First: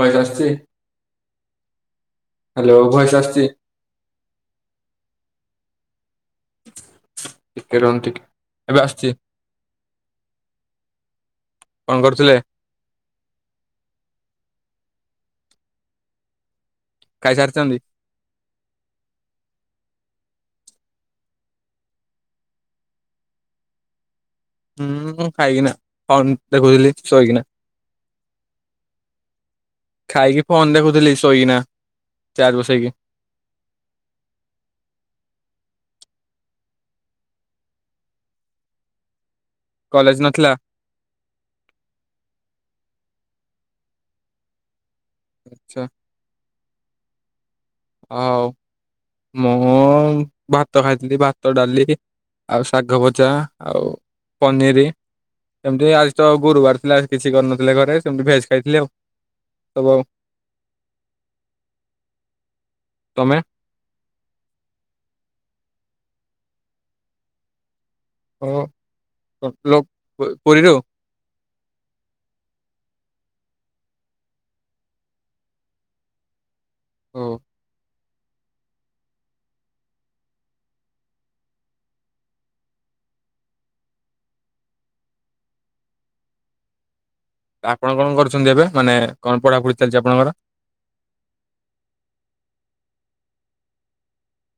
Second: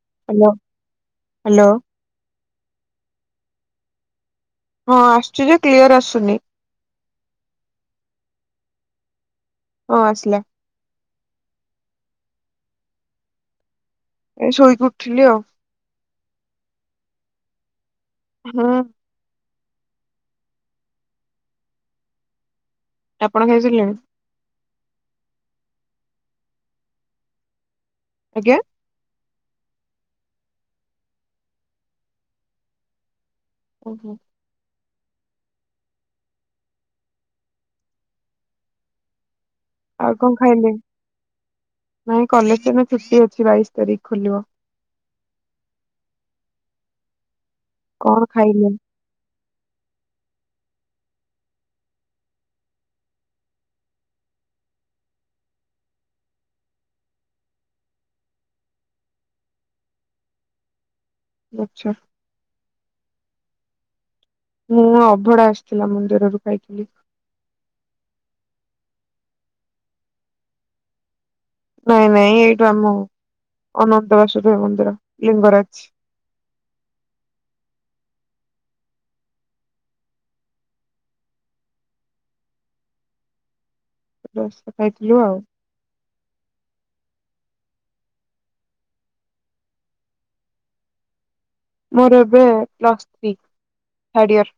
Voice ଆସୁଛି hello hello voice ଆସିଛି। ହଁ ଆସୁଚି ଯେ କ୍ଲିୟର ଆସୁନି। ଟିକେ ରହନ୍ତି କି ଏବେ ଆସିଚି। ହଁ ଆସିଲା। କଣ କରୁଥିଲେ? ଏ ଶୋଇକି ଉଠିଲି ଆଉ। ଖାଇ ସାରିଚନ୍ତି। ହଁ ଆପଣ ଖାଇସାରିଲେଣି। ମୁଁ ଖାଇକିନା ଫୋନ୍ ଦେଖୁଥିଲି ଶୋଇକିନା। ଆଜ୍ଞା। ଖାଇକି ଫୋନ ଦେଖୁଥିଲି ଶୋଇକିନା ଚାର୍ଜ ବସେଇକି। କୋଉଠି ଆଉ କଲେଜ କଣ ନଥିଲା ଖାଇଲେ? ନାଇଁ କଲେଜ ଏବେ ଛୁଟି ଅଛି ବାଇଶି ତାରିଖ ଖୋଲିବ। ଆଚ୍ଛା କଣ ହଉ ଖାଇଲେ ମୁଁ ଭାତ ଖାଇଥିଲି ଭାତ ଡାଲିି ଆଉ ଶାଗ ଭଜା ଆଉ ପନିରି ଏମିତି ହିଁ ଆଜି ତ ଗୁରୁବାର ଥିଲା ଆଜି କିଛି କରିନଥିଲେ ଘରେ ସେମିତି ଭେଜ୍ ଖାଇଥିଲି ଆଉ ସବୁ ଆଉ। ଆଚ୍ଛା। ତମେ। ମୁଁ ଅଭଡ଼ା ଆସିଥିଲା ମନ୍ଦିରରୁ ଖାଇଥିଲି। ହଁ [unintelligible] ପୁରୀରୁ। ନାଇଁ ନାଇଁ ଏଇଠୁ ଆମ ଅନନ୍ତ ବାସୁଦେବ ମନ୍ଦିର ଲିଙ୍ଗରାଜ। ହଉ ଗୋଟେ ବର୍ଷ କଥା ହେଇଥିଲୁ ଆଉ। ଆପଣ କଣ କରୁଛନ୍ତି ଏବେ ମାନେ କଣ ପଢାପଢି ଚାଲିଚି ଆପଣଙ୍କର? ମୋର ଏବେ ପ୍ଲସ୍ ଥ୍ରୀ ଥାଡେଇଅର।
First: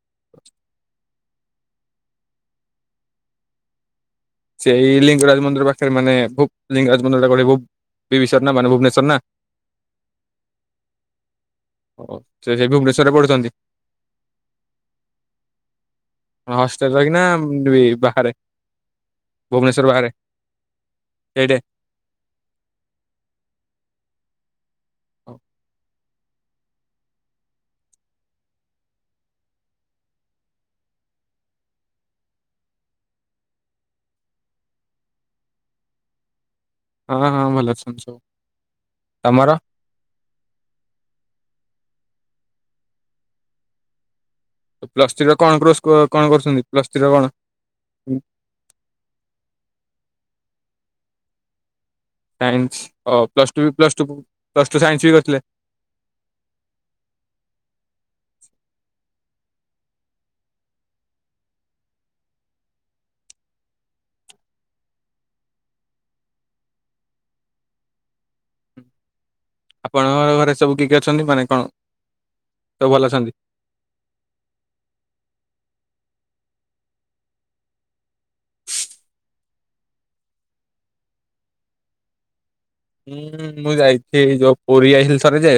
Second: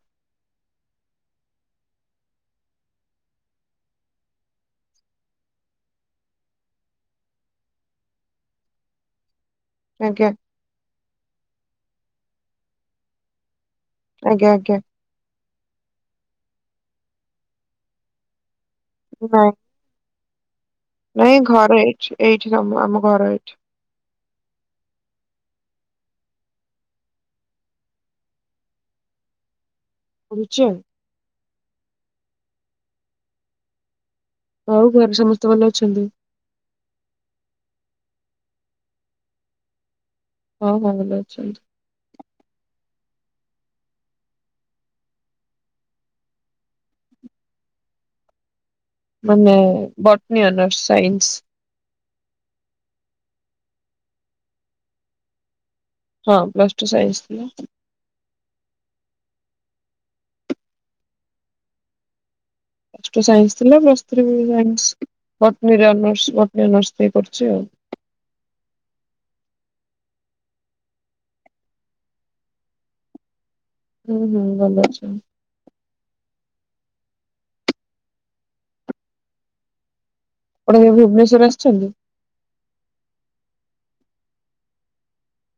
ସେଇ ଲିଙ୍ଗରାଜ ମନ୍ଦିର ପାଖରେ ମାନେ ଓଫ୍ ଲିଙ୍ଗରାଜ ମନ୍ଦିରଟା ପଡ଼ିବ। ଏହିବିଷୟରେ ନା ମାନେ ଭୁବନେଶ୍ୱର ନା। ଆଜ୍ଞା। ଓ ସେ ସେଇ ଭୁବନେଶ୍ଵର ରେ ପଢୁଛନ୍ତି। ଆଜ୍ଞା ଆଜ୍ଞା। ହଷ୍ଟେଲ ରହିକିି ନା ବାହାରେ? ନାଇଁ। ଭୁବନେଶ୍ୱର ବାହାରେ। ନାଇଁ ସେଇଠେ। ଘର ଏଇଠି ଏଇଠି ସବୁ ଆମ ଘର ଏଇଠି। ହୋଉ। ରୁଚୁଆଲ୍ ଆଉ ଘରେ ସମସ୍ତେ ଭଲ ଅଛନ୍ତି? ହଁ ହଁ ଭଲ ଅଛନ୍ତି ସବୁ ତମର? ହଁ ହଁ ଭଲ ଅଛନ୍ତି। ପ୍ଲସ ଥ୍ରୀରେ କଣ କୋର୍ସ କରୁଛନ୍ତି ପ୍ଲସ ଥ୍ରୀରେ କଣ? ମାନେ ବଟନୀ ଅନର୍ସ ସାଇନ୍ସ। ସାଇନ୍ସ ଅ ପ୍ଲସଟୁ ବି ପ୍ଲସଟୁ ପ୍ଲସଟୁ ସାଇନ୍ସ ବି କରିଥିଲେ? ହଁ ପ୍ଲସଟୁ ସାଇନ୍ସ ଥିଲା। ପ୍ଲସ ଟୁ ସାଇନ୍ସ ଥିଲା ପ୍ଲସ ଥ୍ରୀ ସାଇନ୍ସ ବଟନି ରେ ଅନର୍ସ ବଟନି ଅନର୍ସ ଟିକେ କରୁଛି ଆଉ। ଆପଣଙ୍କର ଘରେ ସବୁ କିଏ କିଏ ଅଛନ୍ତି ମାନେ କଣ ସବୁ ଭଲ ଅଛନ୍ତି? ହୁଁ ହୁଁ ଭଲ ଅଛନ୍ତି। ପଢିବାକୁ ଭୁବନେଶ୍ବର ଆସିଛନ୍ତି? ହୁଁ ମୁଁ ଯାଇଥିଲି ଏଇ ଯୋଉ ପୁରୀ ଯାଇଥିଲି ଥରେ ଯେ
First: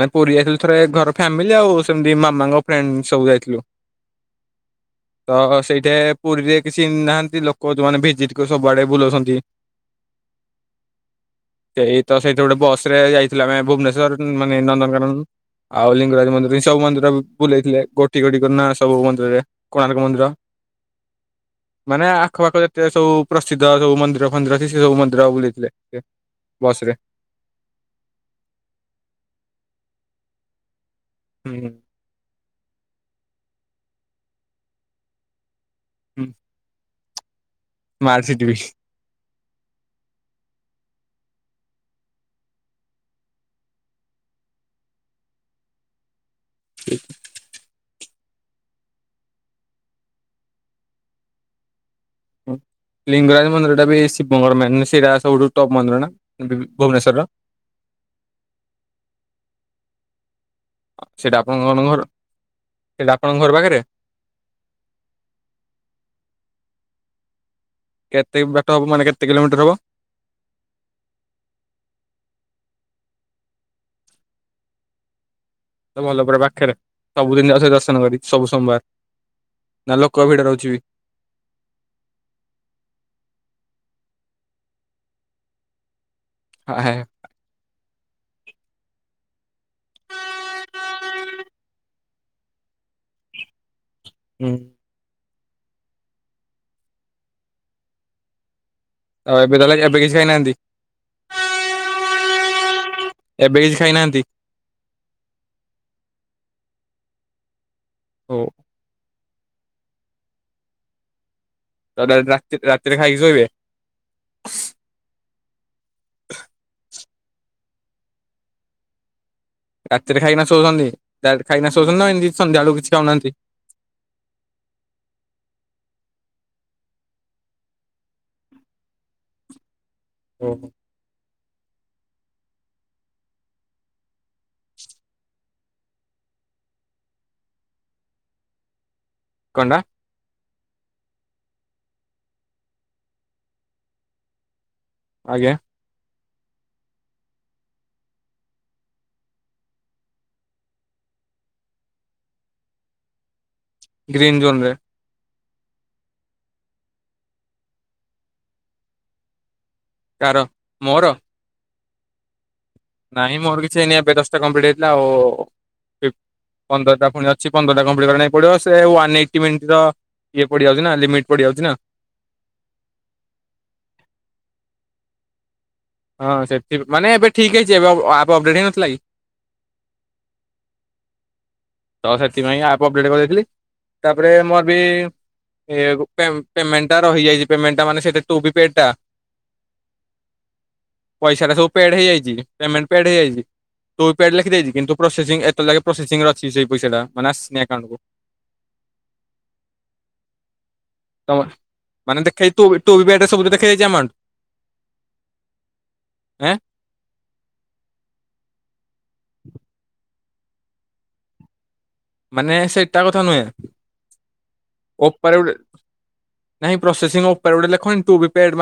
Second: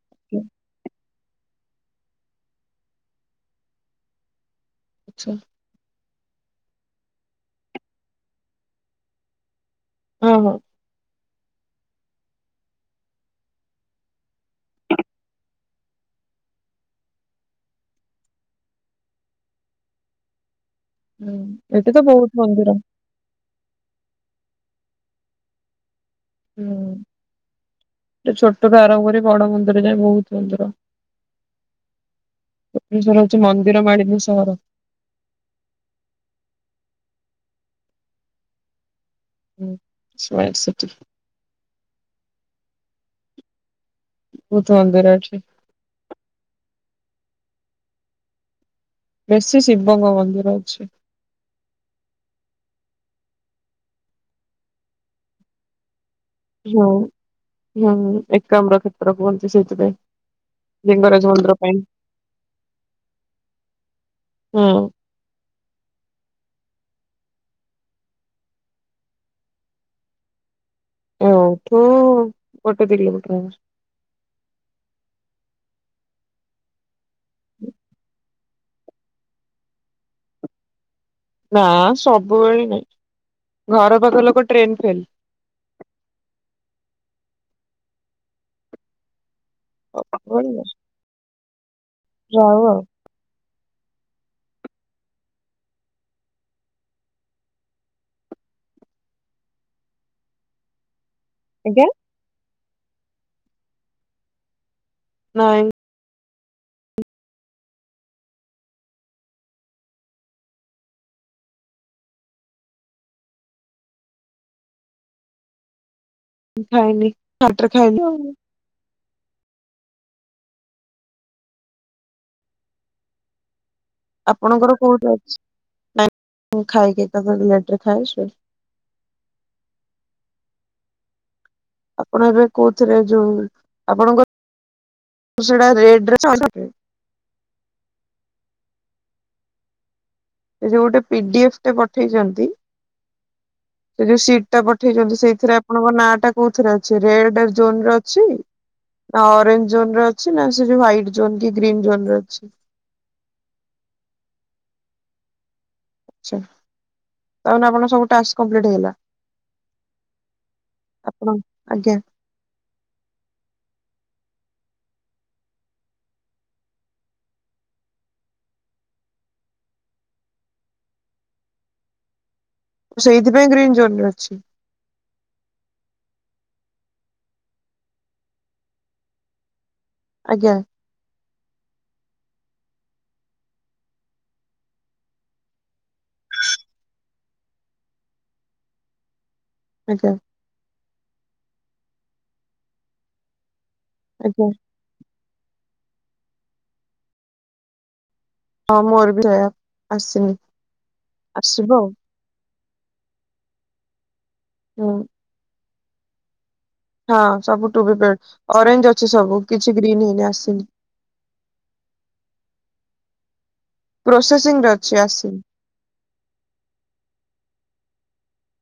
ଆମେ ପୁରୀ ଯାଇଥିଲୁ ଥରେ ଘର ଫ୍ୟାମିଲି ଆଉ ସେମିତି ମାମାଙ୍କ ଫ୍ରେଣ୍ଡ ସବୁ ଯାଇଥିଲୁ। ଆଚ୍ଛା। ତ ସେଇଠି ପୁରୀରେ କିଛି ନାହାନ୍ତି ଲୋକ ଯୋଉମାନେ ଭେଜିତିକ ସବୁଆଡ଼େ ବୁଲୋଉଛନ୍ତି। ଓ ହୋ। ସେଇତ ସେଇଠି ଗୋଟେ ବସ୍ ରେ ଯାଇଥିଲୁ ଆମେ ଭୁବନେଶ୍ବର ମାନେ ନନ୍ଦନକାନନ। ଆଉ ଲିଙ୍ଗରାଜ ମନ୍ଦିର ଏ ସବୁ ମନ୍ଦିର ବି ବୁଲେଇଥିଲେ ଗୋଟି ଗୋଟି କରି ନା ସବୁ ମନ୍ଦିରରେ। କୋଣାର୍କ ମନ୍ଦିର ହୁଁ। ଏଠି ତ ମାନେ ବହୁତ ଆଖପାଖ ମନ୍ଦିର। ଯେତେ ସବୁ ପ୍ରସିଦ୍ଧ ସବୁ ମନ୍ଦିର ଫନ୍ଦିର ଅଛି ସେ ସବୁ ମନ୍ଦିର ବୁଲେଇଥିଲେ। ବସ ରେ ହୁଁ ଛୋଟରୁ ଆରମ୍ଭ କରି ବଡ଼ ମନ୍ଦିର ଯାଏଁ ବୋହୁତ ମନ୍ଦିର। ହୁଁ। ଭୁବନେଶ୍ବର ହୋଉଛି ମନ୍ଦିର ମାଳିନୀ ସହର। ହୁଁ। ମାଲର୍ସିଟ୍ ବି। ହୁଁ ସ୍ମାର୍ଟ ସିଟି। ବୋହୁତ ଦ୍ବନ୍ଦରେ ଅଛି। ବେଶୀ ଶିବଙ୍ଗ ମନ୍ଦିର ଅଛି। ଲିଙ୍ଗରାଜ ମନ୍ଦିରଟା ବି ଶିବଙ୍କର ମେନ୍ ସେଇଟା ସବୁଠୁ ଟପ୍ ମନ୍ଦିର ନା? ହୁଁ ଭୁବନେଶ୍ୱରର ହୁଁ ଏକାମ୍ର କ୍ଷେତ୍ର କୁହନ୍ତି ସେଇଥିପାଇଁ। ଲିଙ୍ଗରାଜ ସେଇଟା ମନ୍ଦିର ପାଇଁ। ଆପଣଙ୍କ ଘର ସେଇଟା ଆପଣଙ୍କ ଘର ପାଖରେ? ହୁଁ। କେତେ ବାଟ ହବ ମାନେ କେତେ କିଲୋମିଟର ହବ? ଏଇଉଠୁ ଗୋଟେ କିଲୋମିଟର ହବ। ତ ଭଲ ପୁରା ପାଖରେ ସବୁଦିନ ଯାଉଛ ଦର୍ଶନ କରି। ସବୁ ସୋମବାର ନା ଲୋକ ଭିଡ଼ ରହୁଛି ବି। ନା ସବୁବେଳେ ନାଇଁ, ଘର ପାଖ ଲୋକ ଟ୍ରେନ୍ ଫେଲ୍। ହା ହେ [unintelligible] ଯାଉ ଆଉ। ହୁଁ। ଆଉ ଏବେ କଲେ ଏବେ କିଛି ଖାଇନାହାନ୍ତି। ଆଜ୍ଞା। ଏବେ କିଛି ଖାଇନାହାନ୍ତି। ନାଇଁ। ହୋଉ। [unintelligible] ରାତିରେ ଖାଇକି ଶୋଇବେ। ହ ଖାଇନି ବାରଟାରେ ଖାଇବି ଆଉ। ରାତିରେ ଖାଇକିନା ଶୋଉଛନ୍ତି ଡାଇରେକ୍ଟ ଖାଇକିନା ଶୋଉଛନ୍ତି ନା ଏମିତି ସନ୍ଧ୍ୟା ଆଳକୁ କିଛି ଖାଉନାହାନ୍ତି। ଆପଣଙ୍କର କୋଉଠି ଅଛି ଖାଇକି ଏକା ଥରେ ଲେଟ୍‌ରେ ଖାଇକି ଶୋଇବୁ। ଓହୋ। ଆପଣ ଏବେ କହୁଥିଲେ ଯୋଉ ଆପଣଙ୍କ [unintelligible] କଣ୍ଡା। ସେ ଯୋଉ ଗୋଟେ ପିଡି ଏଫ ଟେ ପଠେଇଛନ୍ତି। ସେ ଯୋଉ ସିଟ୍ ଟା ପଠେଇଛନ୍ତି ଆଜ୍ଞା ସେଇଥିରେ ଆପଣଙ୍କ ନାଁ ଟା କୋଉଥିରେ ଅଛି ରେଡ୍‌ ଜୋନରେ ଅଛି। ନା ଅରେଞ୍ଜ ଜୋନରେ ଅଛି ନା ସେଠି ହ୍ୱାଇଟ୍ ଜୋନ୍ କି ଗ୍ରୀନ୍ ଜୋନ୍ ରେ ଅଛି। ଗ୍ରୀନ୍ ଜୋନରେ। ତାହଲେ ଆପଣ ସବୁ ଟାସ୍କ କମ୍ପ୍ଲିଟ ହେଇଗଲା? କାର ମୋର? ଆପଣ ଆଜ୍ଞା। ନାଇଁ ମୋର କିଛି ଏଇନି ଏବେ ଦଶଟା କମ୍ପ୍ଲିଟ୍ ହେଇଥିଲା ଆଉ। ପନ୍ଦରଟା ପୁଣି ଅଛି ପନ୍ଦରଟା କମ୍ପ୍ଲିଟ କରିବା ପାଇଁ ପଡିବ ସେ ୱାନ ଏଇଟି ମିଣ୍ଟି ର ଇଏ ପଡିଯାଉଛି ନା ଲିମିଟ୍ ପଡିଯାଉଛି ନା। ମୁଁ ସେଇଥିପାଇଁ ଗ୍ରୀନ୍ ଜୋନରେ ଅଛି। ହଁ ସେଠି ମାନେ ଏବେ ଠିକ୍ ହେଇଛି ଏବେ ଆପ ଅପଡେଟ ହେଇନଥିଲା କି। ଆଜ୍ଞା। ତ ସେଥିପାଇଁ ଆପ୍ ଅପଡ଼େଟ୍ କରିଦେଇଥିଲି ତାପରେ ମୋର ବି ଏ ପେମେଣ୍ଟ ଟା ରହିଯାଇଛି ପେମେଣ୍ଟା ମାନେ ସେ [unintelligible] ଆଜ୍ଞା। ପଇସା ଟା ସବୁ ପେଡ଼େ ହେଇଯାଇଛି ପେମେଣ୍ଟ ପେଡ଼େ ହେଇଯାଇଛି। ତୁ ପେଡ଼େ ଆଜ୍ଞା ଲେଖିଦେଇଛି ଦେଇଛି କିନ୍ତୁ ପ୍ରୋସେସିଂ ଏତେ ଲାଗେ ପ୍ରୋସେସିଂ ରେ ଅଛି ସେଇ ପଇସା ଟା ମାନେ ଆସିନି ଆକାଉଣ୍ଟ କୁ। ହଁ ମୋର ବି ସେଇୟା ଆସିନି ତମ ଆସିବ ଆଉ। ମାନେ ଦେଖେଇଥିବୁ ଏଟୁ [unintelligible] ଏମାଉଣ୍ଟ। ହୁଁ। ଏଁ। ହଁ ସବୁ ଟୁ ବି ପେଡ଼େ ଅରେଞ୍ଜ ଅଛି ସବୁ କିଛି ଗ୍ରୀନ୍ ହେଇନି ଆସିନି। ମାନେ ସେଇଟା କଥା ନୁହେଁ। ପ୍ରୋସେସିଂ ରେ ଅଛି ଆସି ନାଇଁ ପ୍ରୋସେସିଂ ଉପରେ ଗୋଟେ ଲେଖୁନି ଟୁ ବି ପେଡ଼୍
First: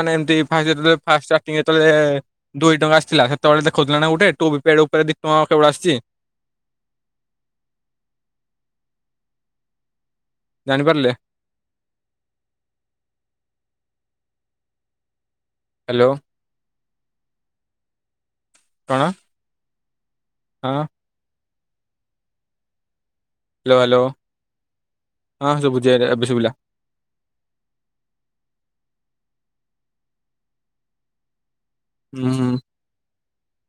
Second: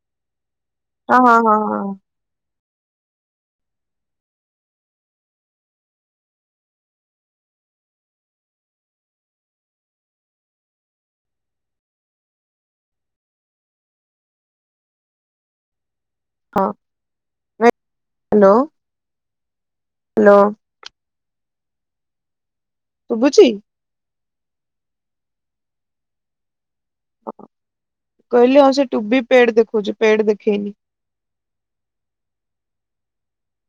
ହଁ ହଁ ହଁ [unintelligible] ଦୁଇ ଟଙ୍କା ଆସିଥିଲା ସେତେବେଳେ ଦେଖଉଥିଲା ନା ଗୋଟେ ଟୁ ବୀ ପେଡ଼୍ ଉପରେ ଦି ଟଙ୍କା [unintelligible] ଆସିଛି ଜାଣିପାରିଲେ? ହ୍ୟାଲୋ। ହଁ ହ୍ୟାଲୋ। କଣ ହ୍ୟାଲୋ ହଁ। ଶୁଭୁଛିି? ହ୍ୟାଲୋ ହ୍ୟାଲୋ ହଁ ସୁବୁଝି ଏବେ ଶୁଭିଲା। କହିଲି ଆଉ ସେ ଟୁ ବି ପେଡ ଦେଖଉଛି ପେଡ ଦେଖେଇନି। ହୁଁ ହୁଁ।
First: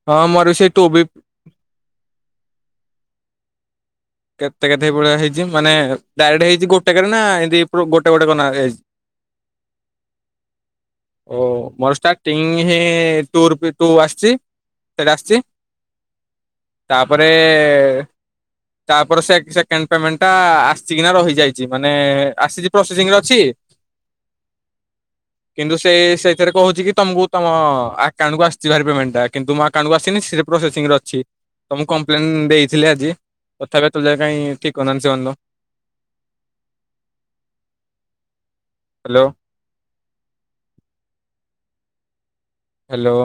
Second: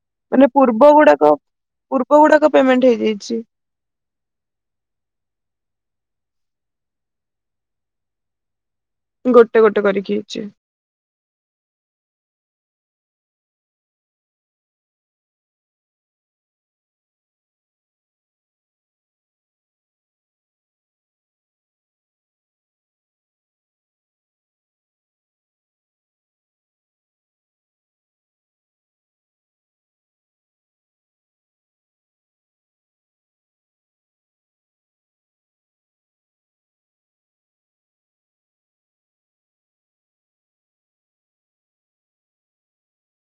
ହଁ ମାନେ ମୋର ବି ସେଇ ଟୁ ପୂର୍ବ ବି ଗୁଡାକ ପୂର୍ବ ଗୁଡାକ ପେମେଣ୍ଟ ହେଇଯାଇଛି। କେତେ କେତେଇ ଭଳିଆ ହେଇଛି ମାନେ ଡାଇରେକ୍ଟ ହେଇଛି ଗୋଟାକରେ ନା ଏ ଗୋଟେ ଗୋଟେ କ ହେଇଛି। ଗୋଟେ ଗୋଟେ କରିକି ହେଇଛି। ଓ ମୋର ଷ୍ଟାର୍ଟିଂ ଟୁ ରୁ। ଟୁ ଆସିଛି ସେଟା ଆସିଛି ତାପରେ ତାପରେ ସେକେଣ୍ଡ୍ ପେମେଣ୍ଟ୍ ଟା ଆସିିକିନା ରହିଯାଇଛି ମାନେ ଆସିଛି ପ୍ରୋସେସିଂରେ ଅଛି କିନ୍ତୁ ସେଇ ସେଇଥିରେ କଣ ହଉଛି କି ତମକୁ ତମ ଆକାଉଣ୍ଟ କୁ ଆସିଛି ଭାରି ପେମେଣ୍ଟ ଟା କିନ୍ତୁ ମୁଁ ଆକାଣ୍ଟକୁ ଆସିନି ସେଟ ପ୍ରୋସେସିଂରେ ଅଛି ତ ମୁଁ କମ୍ପ୍ଲେନ୍ ଦେଇଥିଲି ଆଜି ତଥାପି ଏତେବେଳ ଯାଙ୍କେ କାହି ଠିକ୍ କରି ନାହିଁନ୍ତି ସେମାନେ ତ ହାଲୋ। ହେଲୋ।